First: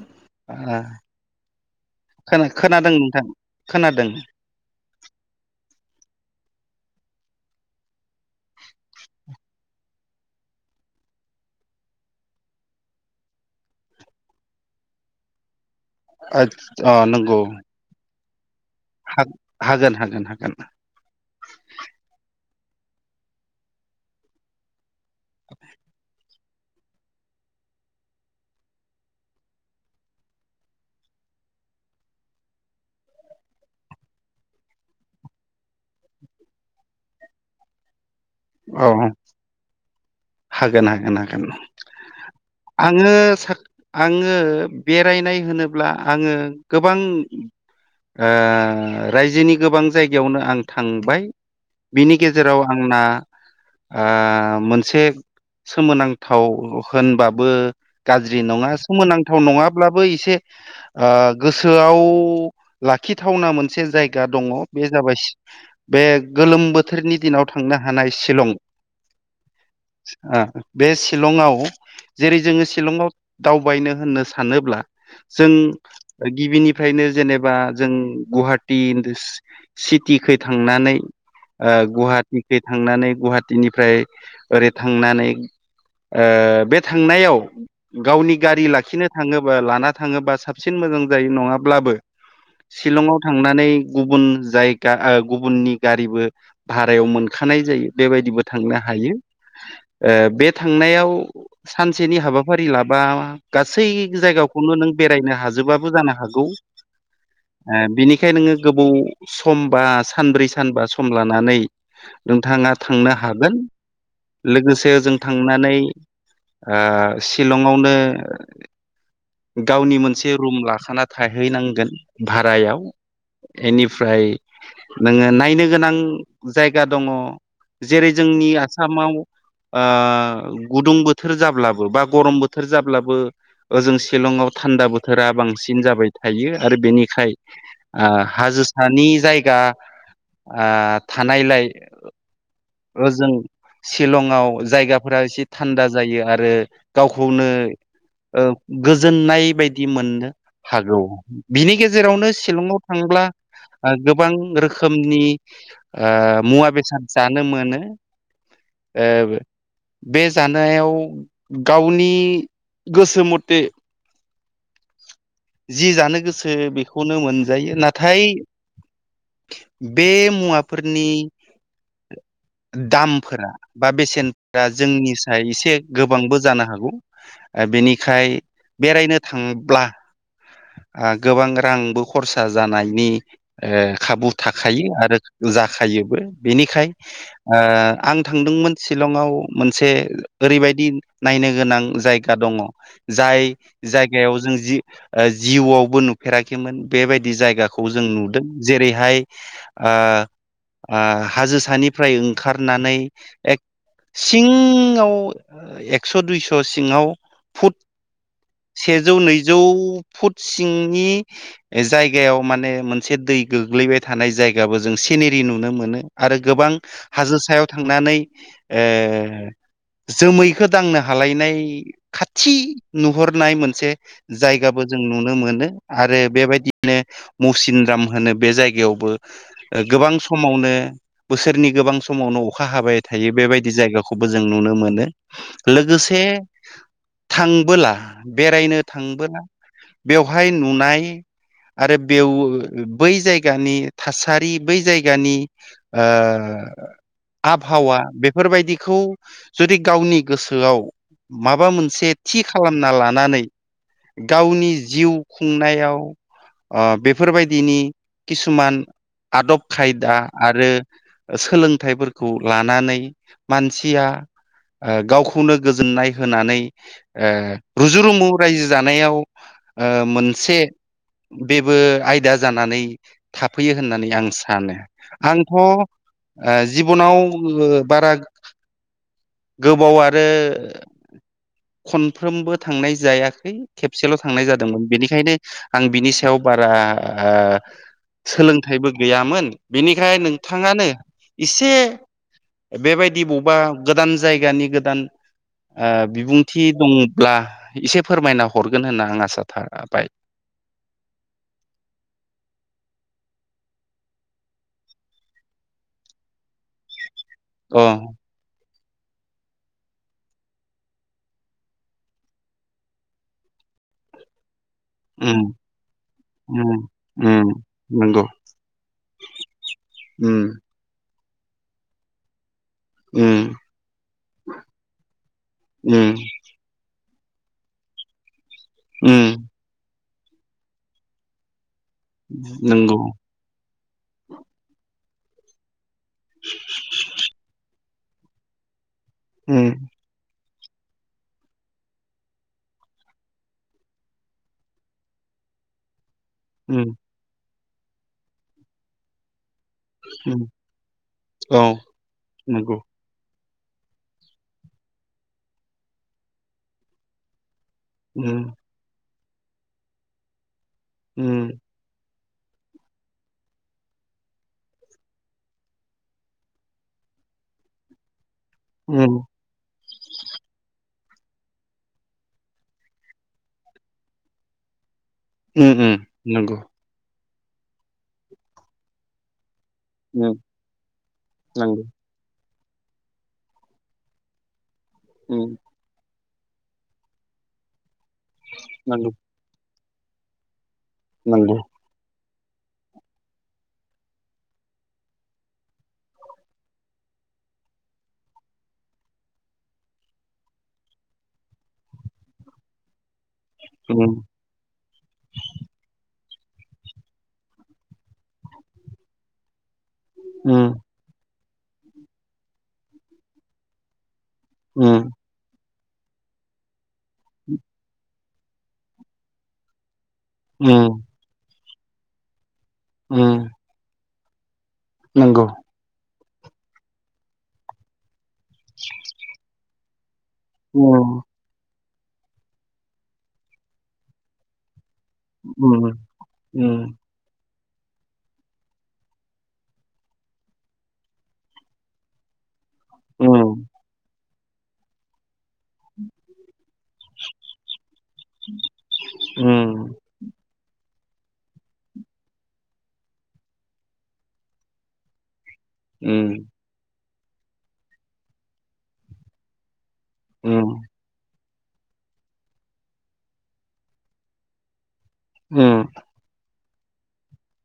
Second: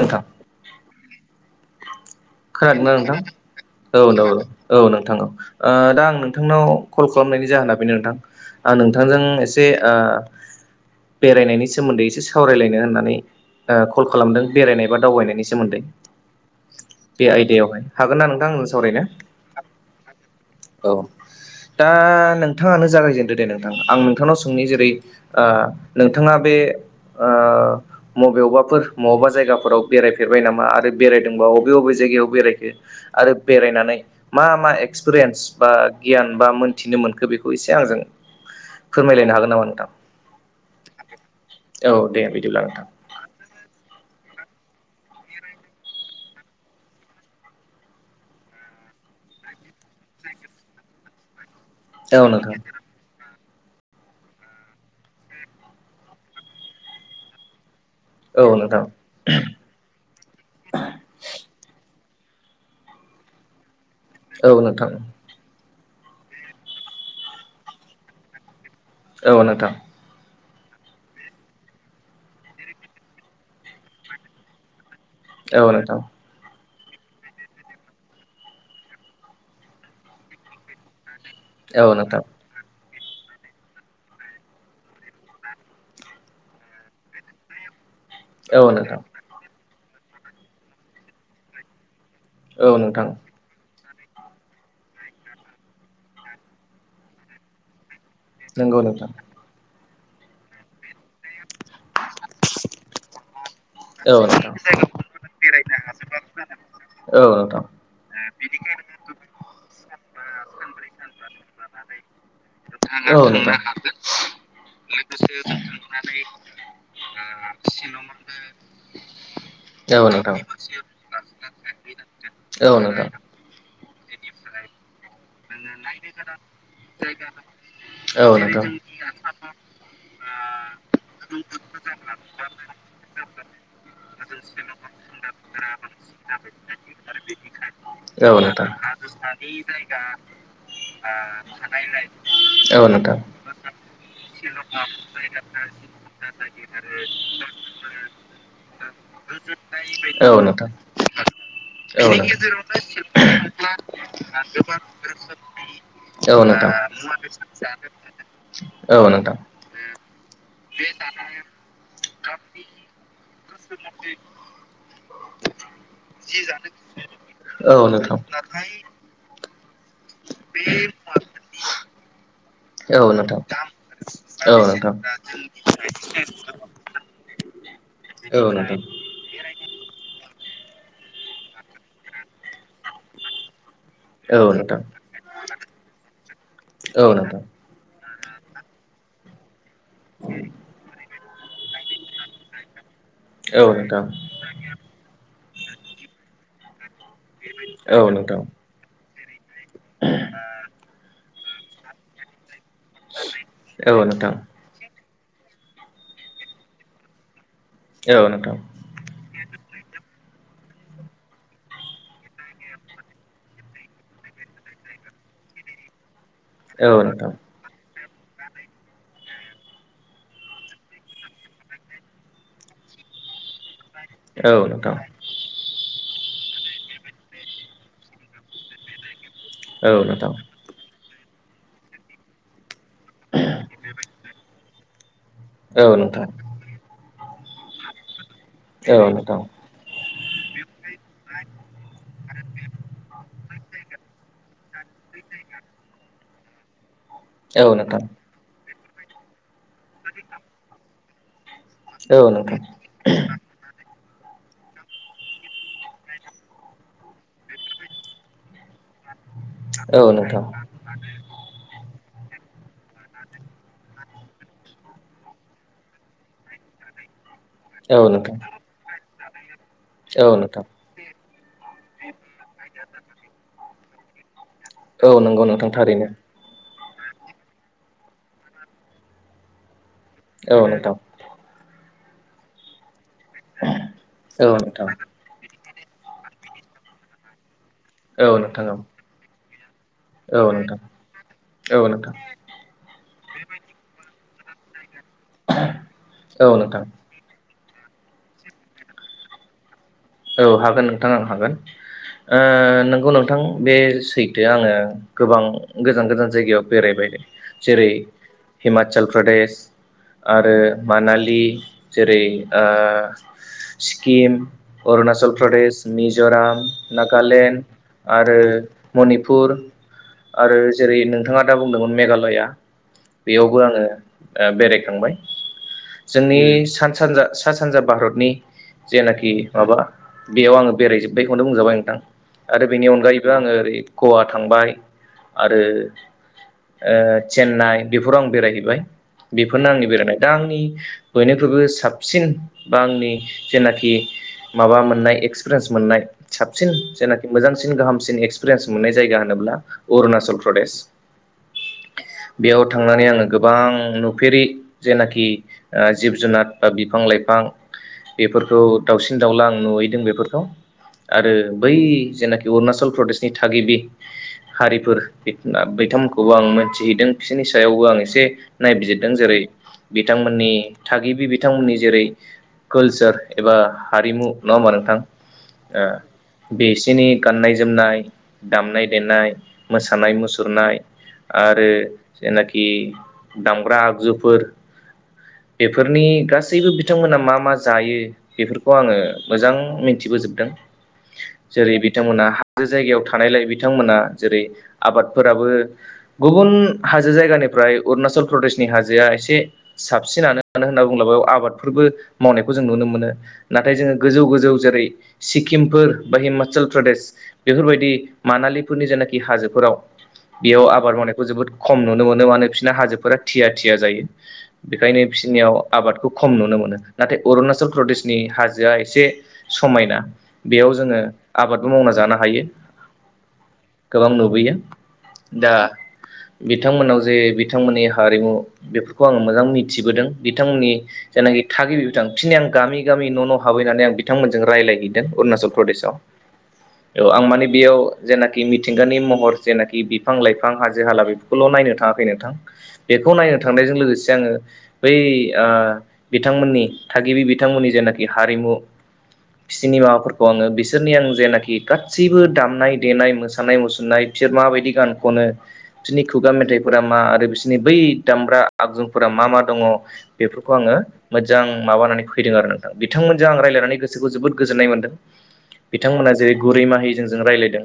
नोंथां आह खोनादोंना खोनादों नोंथां औ औ औ नोंथां औ ओ दा आं नोंथांनाव कल खालामनायनि जाहोना बेनो नोंथां आं नोंथांजों एसे ओ बेरायनायनि सोमोन्दै एसे सावरायलायनो होननानै ओ कल खालामदों। बेरायनाय बा दावबायनायनि सोमोन्दै अ बे आयदायावहाय हागोन ना नों हा हागोन हागोन हागोन। औ दा नोंथाङानो जागायजेनदो दे नोंथां आं नोंथांनाव सोंनि जेरै आ नोंथाङा बे आ मबेयावबाफोर मबावबा जायगाफोराव बेरायफेरबाय नामा आरो बेरायदोंबा अबे अबे जायगायाव बेरायखो आरो बेरायनानै मा मा एक्सपिरियेन्स बा गियान बा मोन्थिनो मोनखो बेखौ एसे आंजों औ फोरमायलायनो हागोन नामा नोंथां हागोन हागोन हागोन औ दे बिदिब्ला नोंथां आङो सा आङो ओ बेरायनाय होनोब्ला आङो गोबां ओ रायजोनि गोबां जायगायावनो आं थांबाय बिनि औ नोंथां गेजेराव आंना ओ मोनसे सोमोनांथाव होनबाबो गाज्रि औ नङा नोंथां सोमोनांथाव नङाब्लाबो एसे ओ गोसोआव लाखिथावना मोनसे जायगा दङ औ बे नोंथां जाबाय बे गोलोम बोथोरनि दिनाव थांनो हानाय शिलं औ नोंथां। ओ बे शिलंआव जेरै जोङो शिलंआव दावबायनो होननो सानोब्ला जों औ नोंथां गिबिनि फ्रायनो जेनेबा जों गुहाटि सिटिखै थांनानै ओ औ नोंथां गुवाहाटिखै थांनानै गुवाहाटिनिफ्राय ओरै थांनानै ओ बे थांनायाव गावनि गारि औ नोंथां लाखिनो थाङोबा लाना थाङोबा साबसिन मोजां जायो नङाब्लाबो औ नोंथां शिलंआव थांनानै गुबुन जायगा ओ गुबुननि गारिबो भारायाव मोनखानाय जायो बेबायदिबो थांनो नंगौ नोंथां हायो ओ बे थांनायाव सानसेनि हाबाफारि लाबा गासै औ नोंथां जायगाखौनो नों बेरायनो हाजोबाबो जानो हागौ औ नोंथां ओ बिनिखायनो नोङो गोबाव सम बा सानब्रै सानबा सम लानानै नोंथाङा थांनो हागोन नोंथाङा लोगोसे जों थांनानै ओ सिलंआवनो औ गावनि मोनसे नोंथां रुम लाखाना थाहैनांगोन औ भारायाव नोंथां इनिफ्राय नोङो नायनो गोनां जायगा दङ जेरै औ जोंनि नोंथां आसामाव ओ गुदुं बोथोर जाब्लाबो बा गरम बोथोर जाब्लाबो ओजों सिलं लंङाव थान्दा बोथोरा बांसिन जाबाय थायो आरो बेनिखाय ओ औ नोंथां हाजोसानि जाय जायगा ओ थानायलाय औ नोंथां ओजों सिलंआव जायगाफोरा एसे थान्दा जायो आरो गावखौनो ओ गोजोननाय बायदि मोननो औ नोंथां हागौ बिनि औ गेजेरावनो सिलंआव थांब्ला ओ गोबां रोखोम रोखोमनि ओ औ नोंथां औ मुवा नोंथां बेसाद जानो मोनो। औ नोंथां ओ बे जानायाव गावनि गोसो मथे जि जानो गोसो बेखौनो औ नोंथां औ नोंथां औ मोनजायो नोंथां नाथाय बे मुवाफोरनि औ नोंथां औ नोंथां औ नोंथां औ नोंथां औ नोंथां दामफोरा बा बेसेनफोरा जोंनि साय एसे गोबांबो जानो हागौ बेनिखाय बेरायनो थांब्ला ओ गोबां रांबो खरसा जानायनि ओ खाबु थाखायो आरो जाखायोबो बेनिखाय ओ थांदोंमोन सिलंआव मोनसे ओरैबायदि नायनो गोनां जायगा दङ जाय जायगायाव जों जों जिउ ओ जिउआवबो नुफेराखैमोन बेबायदि जायगाखौ जों नुदों जेरैहाय ओ ओ हाजोसानिफ्राय ओंखारनानै एक सिङाव एक्स' दुइस' सिङाव फुट औ नोंथां सेजौ नैजौ फुट सिंनि जायगायाव माने मोनसे दै गोग्लैबाय थानाय जायगाबो जों सेनेरि नुनो मोनो आरो गोबां औ नोंथां हाजो सायाव थांनानै ओ जोमैखौ दांनो हालायनाय खाथि नुहरनाय मोनसे औ जायगाबो नोंथां जों नुनो मोनो आरो बेबायदिनो मुसिन राम होनो बे जायगायावबो औ गोबां नोंथां समावनो बोसोरनि गोबां समावनो अखा हाबाय थायो बेबायदि जायगाखौबो जों नुनो मोनो। औ लोगोसे नोंथां थांबोला बेरायनो औ नोंथां थांबोला बेवहाय नुनाय आरो बेव बै जायगानि थासारि बै जायगानि ओ औ आबहावा नोंथां बेफोरबायदिखौ जुदि गावनि गोसोआव माबा मोनसे औ थि नोंथां खालामना लानानै गावनि जिउ खुंनायाव ओ बेफोरबायदिनि किसुमान आदब औ खायदा नोंथां आरो सोलोंथाइफोरखौ खौ लानानै मानसिया ओ गावखौनो गोजोननाय होनानै ओ औ रुजु रुमु नोंथां रायजो जानायाव ओ औ मोनसे नोंथां बेबो आयदा जानानै थाफैयो होननानै आं सानो औ सानो नंगौ आंथ' ओ नोंथां थारैनो जिबनाव बारा गोबाव आरो औ बो नोंथां खनफ्रोमबो थांनाय जायाखै खेबसेल' थांनाय औ जादोंमोन नोंथां बेनिखायनो आं बिनि सायाव बारा ओ औ नोंथां सोलोंथाइबो औ गैयामोन बेनिखाय औ नोंथां औ नोंथाङानो एसे नोंथां बेबायदि बबेबा गोदान जायगानि गोदान ओ औ बिबुंथि नोंथां दंब्ला एसे फोरमायना हरगोन होनना आं आसा थाबाय । औ हागोन नोंथां आं हागोन। ओ नोंगौ नोंथां बे सैथो आङो गोबां गोजान गोजान जायगायाव बेरायबाय। अ जेरै हिमाचल प्रदेश आरो मानालि जेरै ओ सिक्किम अरुणचल उम प्रदेश मिज'राम उम उम नागालेण्ड नंगौ आरो मनिपुर उम आरो जेरै नोंथाङा दा बुंदोंमोन मेघालया। उम बेयावबो आङो ओ बेरायखांबाय उम जोंनि सा सानजा सा सानजा भारतनि जेनाखि उम माबा आरो बेनि नंगौ अनगायैबो आङो ओरै गवा थांबाय आरो ओ चेन्नाइ बेफोराव आं बेरायहैबाय बेफोरनो उम आंनि बेरायनाय दा आंनि बयनिख्रुबो साबसिन बा आंनि जेनाखि माबा मोननाय एक्सपिरिन्स मोननाय साबसिन उम जेनाखि मोजां सिन गाहामसिन एक्सपिरियेन्स मोननायायगा होनोब्ला अरुणचल उम प्रदेश औ बेयाव नंगौ थांनानै आङो गोबां नुफेरि जेनाखि जिब जुनार बा बिफां लाइफां उम बेफोरखौ दाउसिन दाउला आं नुहैदों बेफोरखौ आरो उम बै जेनाखि अरुणाचल प्रदेशनि थागिबि हारिफोर बिथांमोनखौबो आं मोनन्थिहैदों बिसोर नि सायावबो आं एसे नायबिजिरदों उम जेरै बिथांमोननि थागिबि बिथांमोननि जेरै कलचार एबा हारिमु नङा होमबा नोंथां? उम ओ उम नंगौ बिसिनि गाननाय जोमनाय दामनाय देनाय मोसानाय उम मुसुरनाय आरो जेनाखि दामग्रा आगजुफोर बेफोरनि गासै गासैबो बिथांमोना मा मा जायो खौ आङो नंगौ मोजां मिथिबोजोबदों जेरै बिथांमोना हाजो जायगायाव थानायलाय बिथांमोना जेरै आबादफोराबो गुबुन हाजो जायगानि फ्राय अुणाचल प्रदेशनि हाजोआ एसे साबसिनानो मानो होनना बुङोबा बे आबादफोरबो मावनाय जों नुनो मोनो नाथाय जोङो उम नंगौ गोजौ नंगौ गोजौ जेरै सिक्किमफोर बा हि अरुणाचल प्रदेश बेफोरबायदि मानालिफोरनि जेनाखि हाजोफोराव बेयाव उम आबाद मावनायखौ जोबोद खम नुनो मोनो मानो बिसोरना हाजोफोरा थिया थिया जायो। बेखायनो उम बिसोरनियाव आबादखौ खम नुनो मोनो नाथाय अरुणाचल प्रदेश नि हाजोआ एसे समायना उम बेयाव जोङो आबादबो मावना जानो हायो । उम । गोबां नुबोयो दा बिथांमोनाव जे बिथांमोननि हारिमु बेफोरखौ आङो मोजां मिथिबोदों बिथांमोननि उम जायनाखि थागिबि बिथां थिनै आं गामि गामि न' न' हाबहैनानै आं बिथांमोनजों रायज्लायहै दों अरुनाचल उम प्रदेशआव उम थ' आं माने बेयाव जेनाखि मिथिंगानि महर जेनाखि बिफां लाइफां हाजो हाला बेफोरखौल' नायनो थाङाखै नोंथां बेखौ उम नायनो थांनायजों लोगोसे आङो बै ओ बिथांमोननि थागिबि जेनाकि हारिमु बिसोरनि उम माबाफोरखौ बिसोरनि आं जेनाखि गासैबो दामनाय देनाय मोसानाय मुसुरनाय बिसोर माबायदि गान खनो बिसोरनि उम खुगा मेथाइफोरा मा आरो बिसोरनि बै दामब्रा आगजुफोरा मा मा दङ' बेफोरखौ आङो मोजां माबानानै फैदों आरो नोंथां बिथांमोनजों आं रायज्लायनानै गोसोखौ जोबोद गोजोननाय मोनदों। बिथांमोना जेरै गुरै माहिजों जों रायज्लायदों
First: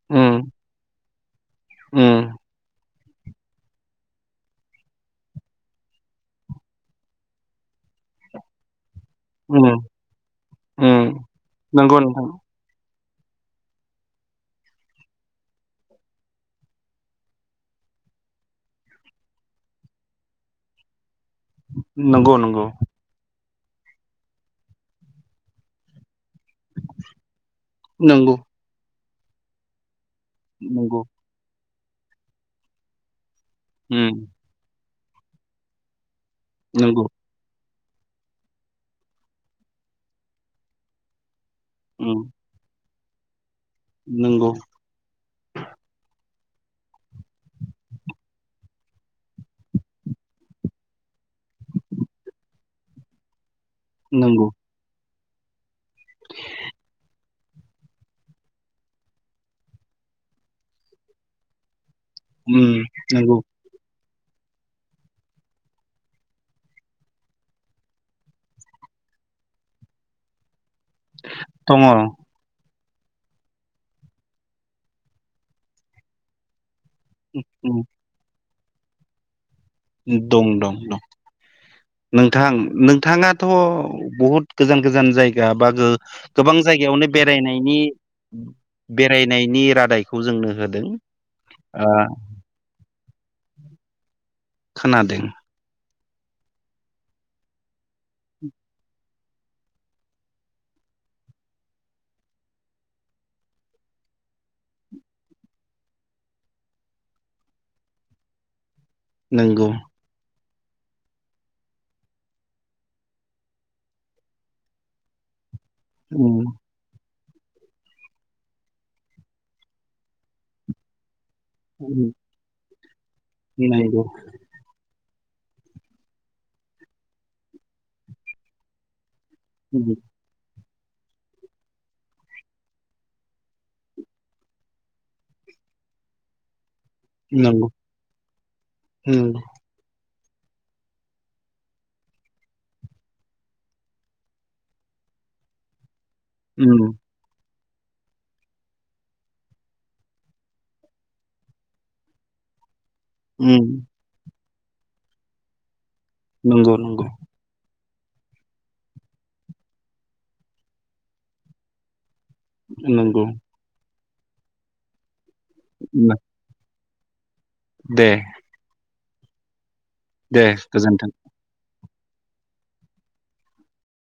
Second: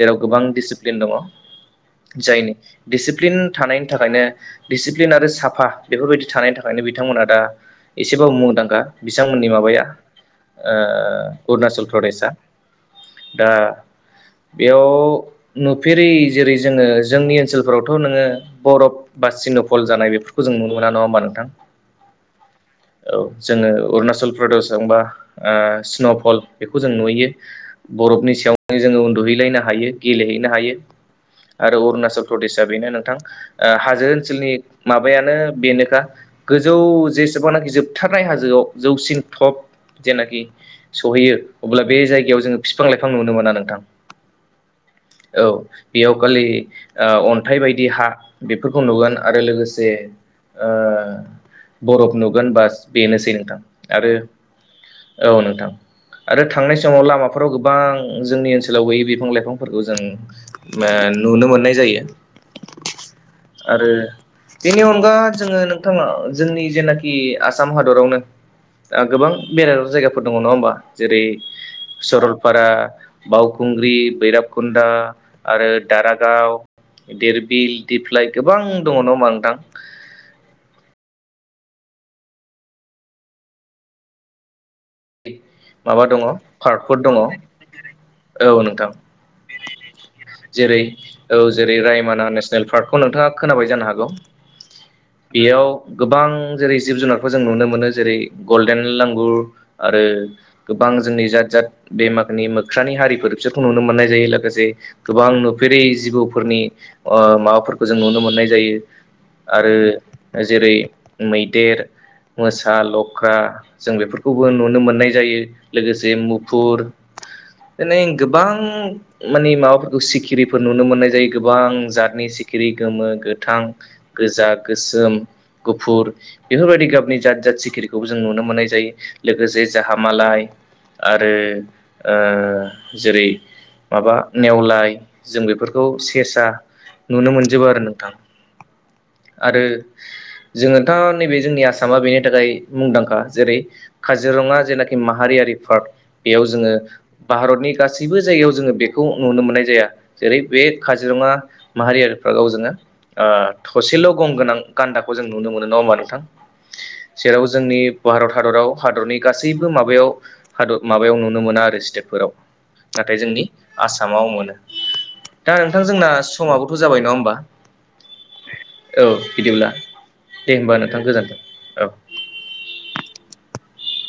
जेराव गोबां डिसिप्लिन दङ' उम जायनि दिडिसिप्लिन थानायनि थाखायनो दिडिसिप्लिन आरो साफा बेफोरबायदि थानायनि थाखायनो बिथांमोना दा एसेबाबो मुंदांखा बिथांमोननि उम उम माबाया ओ अरुनाचल नंगौ नोंथां प्रदेशआ दा बेयाव नुफेरै जेरै जोङो जोंनि ओनसोलफोरावथ' नोङो बरफ बा सिन'फल जानाय बेफोरखौ जों नुनो मोना नङा होनबा नों नंगौ नंगौ । जोङो अरुणाचल प्रदेशजोंबा स्न'फल बेखौ जों नुयो बरफनि नंगौ सायावनो जोङो उन्दुहैलायनो हायो । गेलेहैनो हायो नंगौ आरो अरुणाचल प्रदेशआ बेनो नोंथां हाजो उम ओनसोलनि माबायानो बेनोखा गोजौ नंगौ जेसेबनाखि जोबथारनाय हाजोआव जौसिन टप जेनाखि सहैयो अब्ला बे उम जायगायाव जोङो बिफां लाइफां नुनो मोना नोंथां। नंगौ औ बेयाव खालि अन्थाइ बायदि हा बेफोरखौ नुगोन आरो लोगोसे बरफ नुगोन बास बेनोसै नोंथां आरो नंगौ औ नोंथां आरो थांनाय समाव लामाफोराव गोबां जोंनि ओनसोलाव गैयै बिफां लाइफांफोरखौ जों नुनो मोननाय जायो उम नंगौ आरो बेनि अनगा जोङो नोंथाङा जोंनि जेनाखि आसाम हादरावनो गोबां बेरायथाव जायगाफोर दङ नङा होमबा जेरै दङ सरलपारा बावखुंग्रि बैराब कुन्दा आरो दारागाव दिरबिल उम दिप्लाय गोबां दङ नङा होनबा नोंथां दं दं दं नोंथां नोंथाङाथ' बहुद गोजान गोजान जायगा बा माबा दङ गोबां पार्कफोर जायगायावनो दङ बेरायनायनि औ नोंथां बेरायनायनि रादायखौ जोंनो जेरै होदों औ जेरै ओ रायमना नेसनेल पार्क औ नोंथाङा खोनाबाय जानो हागौ खोनादों बेयाव गोबां जेरै जिब जुनारखौ जों नुनो मोनो जेरै गल्डेन लांगुर आरो गोबां जोंनि जात जात बेमाखनि मोख्रानि हारिफोर बिसोरखौ नुनो मोननाय जायो लोगोसे गोबां नुफेरै जिबौफोरनि माबाफोरखौ जों नुनो मोननाय जायो नंगौ आरो जेरै मैदेर मोसा लख्रा जों बेफोरखौ नुनो मोननाय जायो लोगोसे उम मुफुर माने गोबां माने माबाफोरखौ सिखिरिफोर नुनो मोननाय जायो गोबां जातनि सिखिरि गोमो गोथां नंगौ गोजा गोसोम गुफुर बेफोरबायदि गाबनि जात जात सिखिरिखौबो जों नुनो मोननाय जायो लोगोसे जाहा मालाय आरो जेरै- माबा नेवलाय जों बेफोरखौ सेरसा नुनो मोनजोबो नंगौ आरो नोंथां आरो जोङोथ' नैबे जोंनि आसामा बेनि थाखाय मुंदांखा जेरै काजिरङा जेनाखि माहारियारि पार्क बेयाव जोङो भारतनि गासैबो जायगायाव जोङो बेखौ नुनो मोननाय जाया जेरै बे काजिरङा माहारियारि फारगाव जोङो थसेल' गंगोनां गान्दाखौ जों नुनो मोनो नङा होनबा नोंथां नंगौ नंगौ जेराव जोंनि भारत हादराव हादरनि गासैबो माबायाव हादर माबायाव नुनो मोना आरो स्टेटफोराव नाथाय नंगौ नंगौ जोंनि आसामाव मोनो दा नोंथां जोंना समाबो जाबाय नङा होनबा दे औ बिदिब्ला दे होमबा नोंथां गोजोन्थों औ।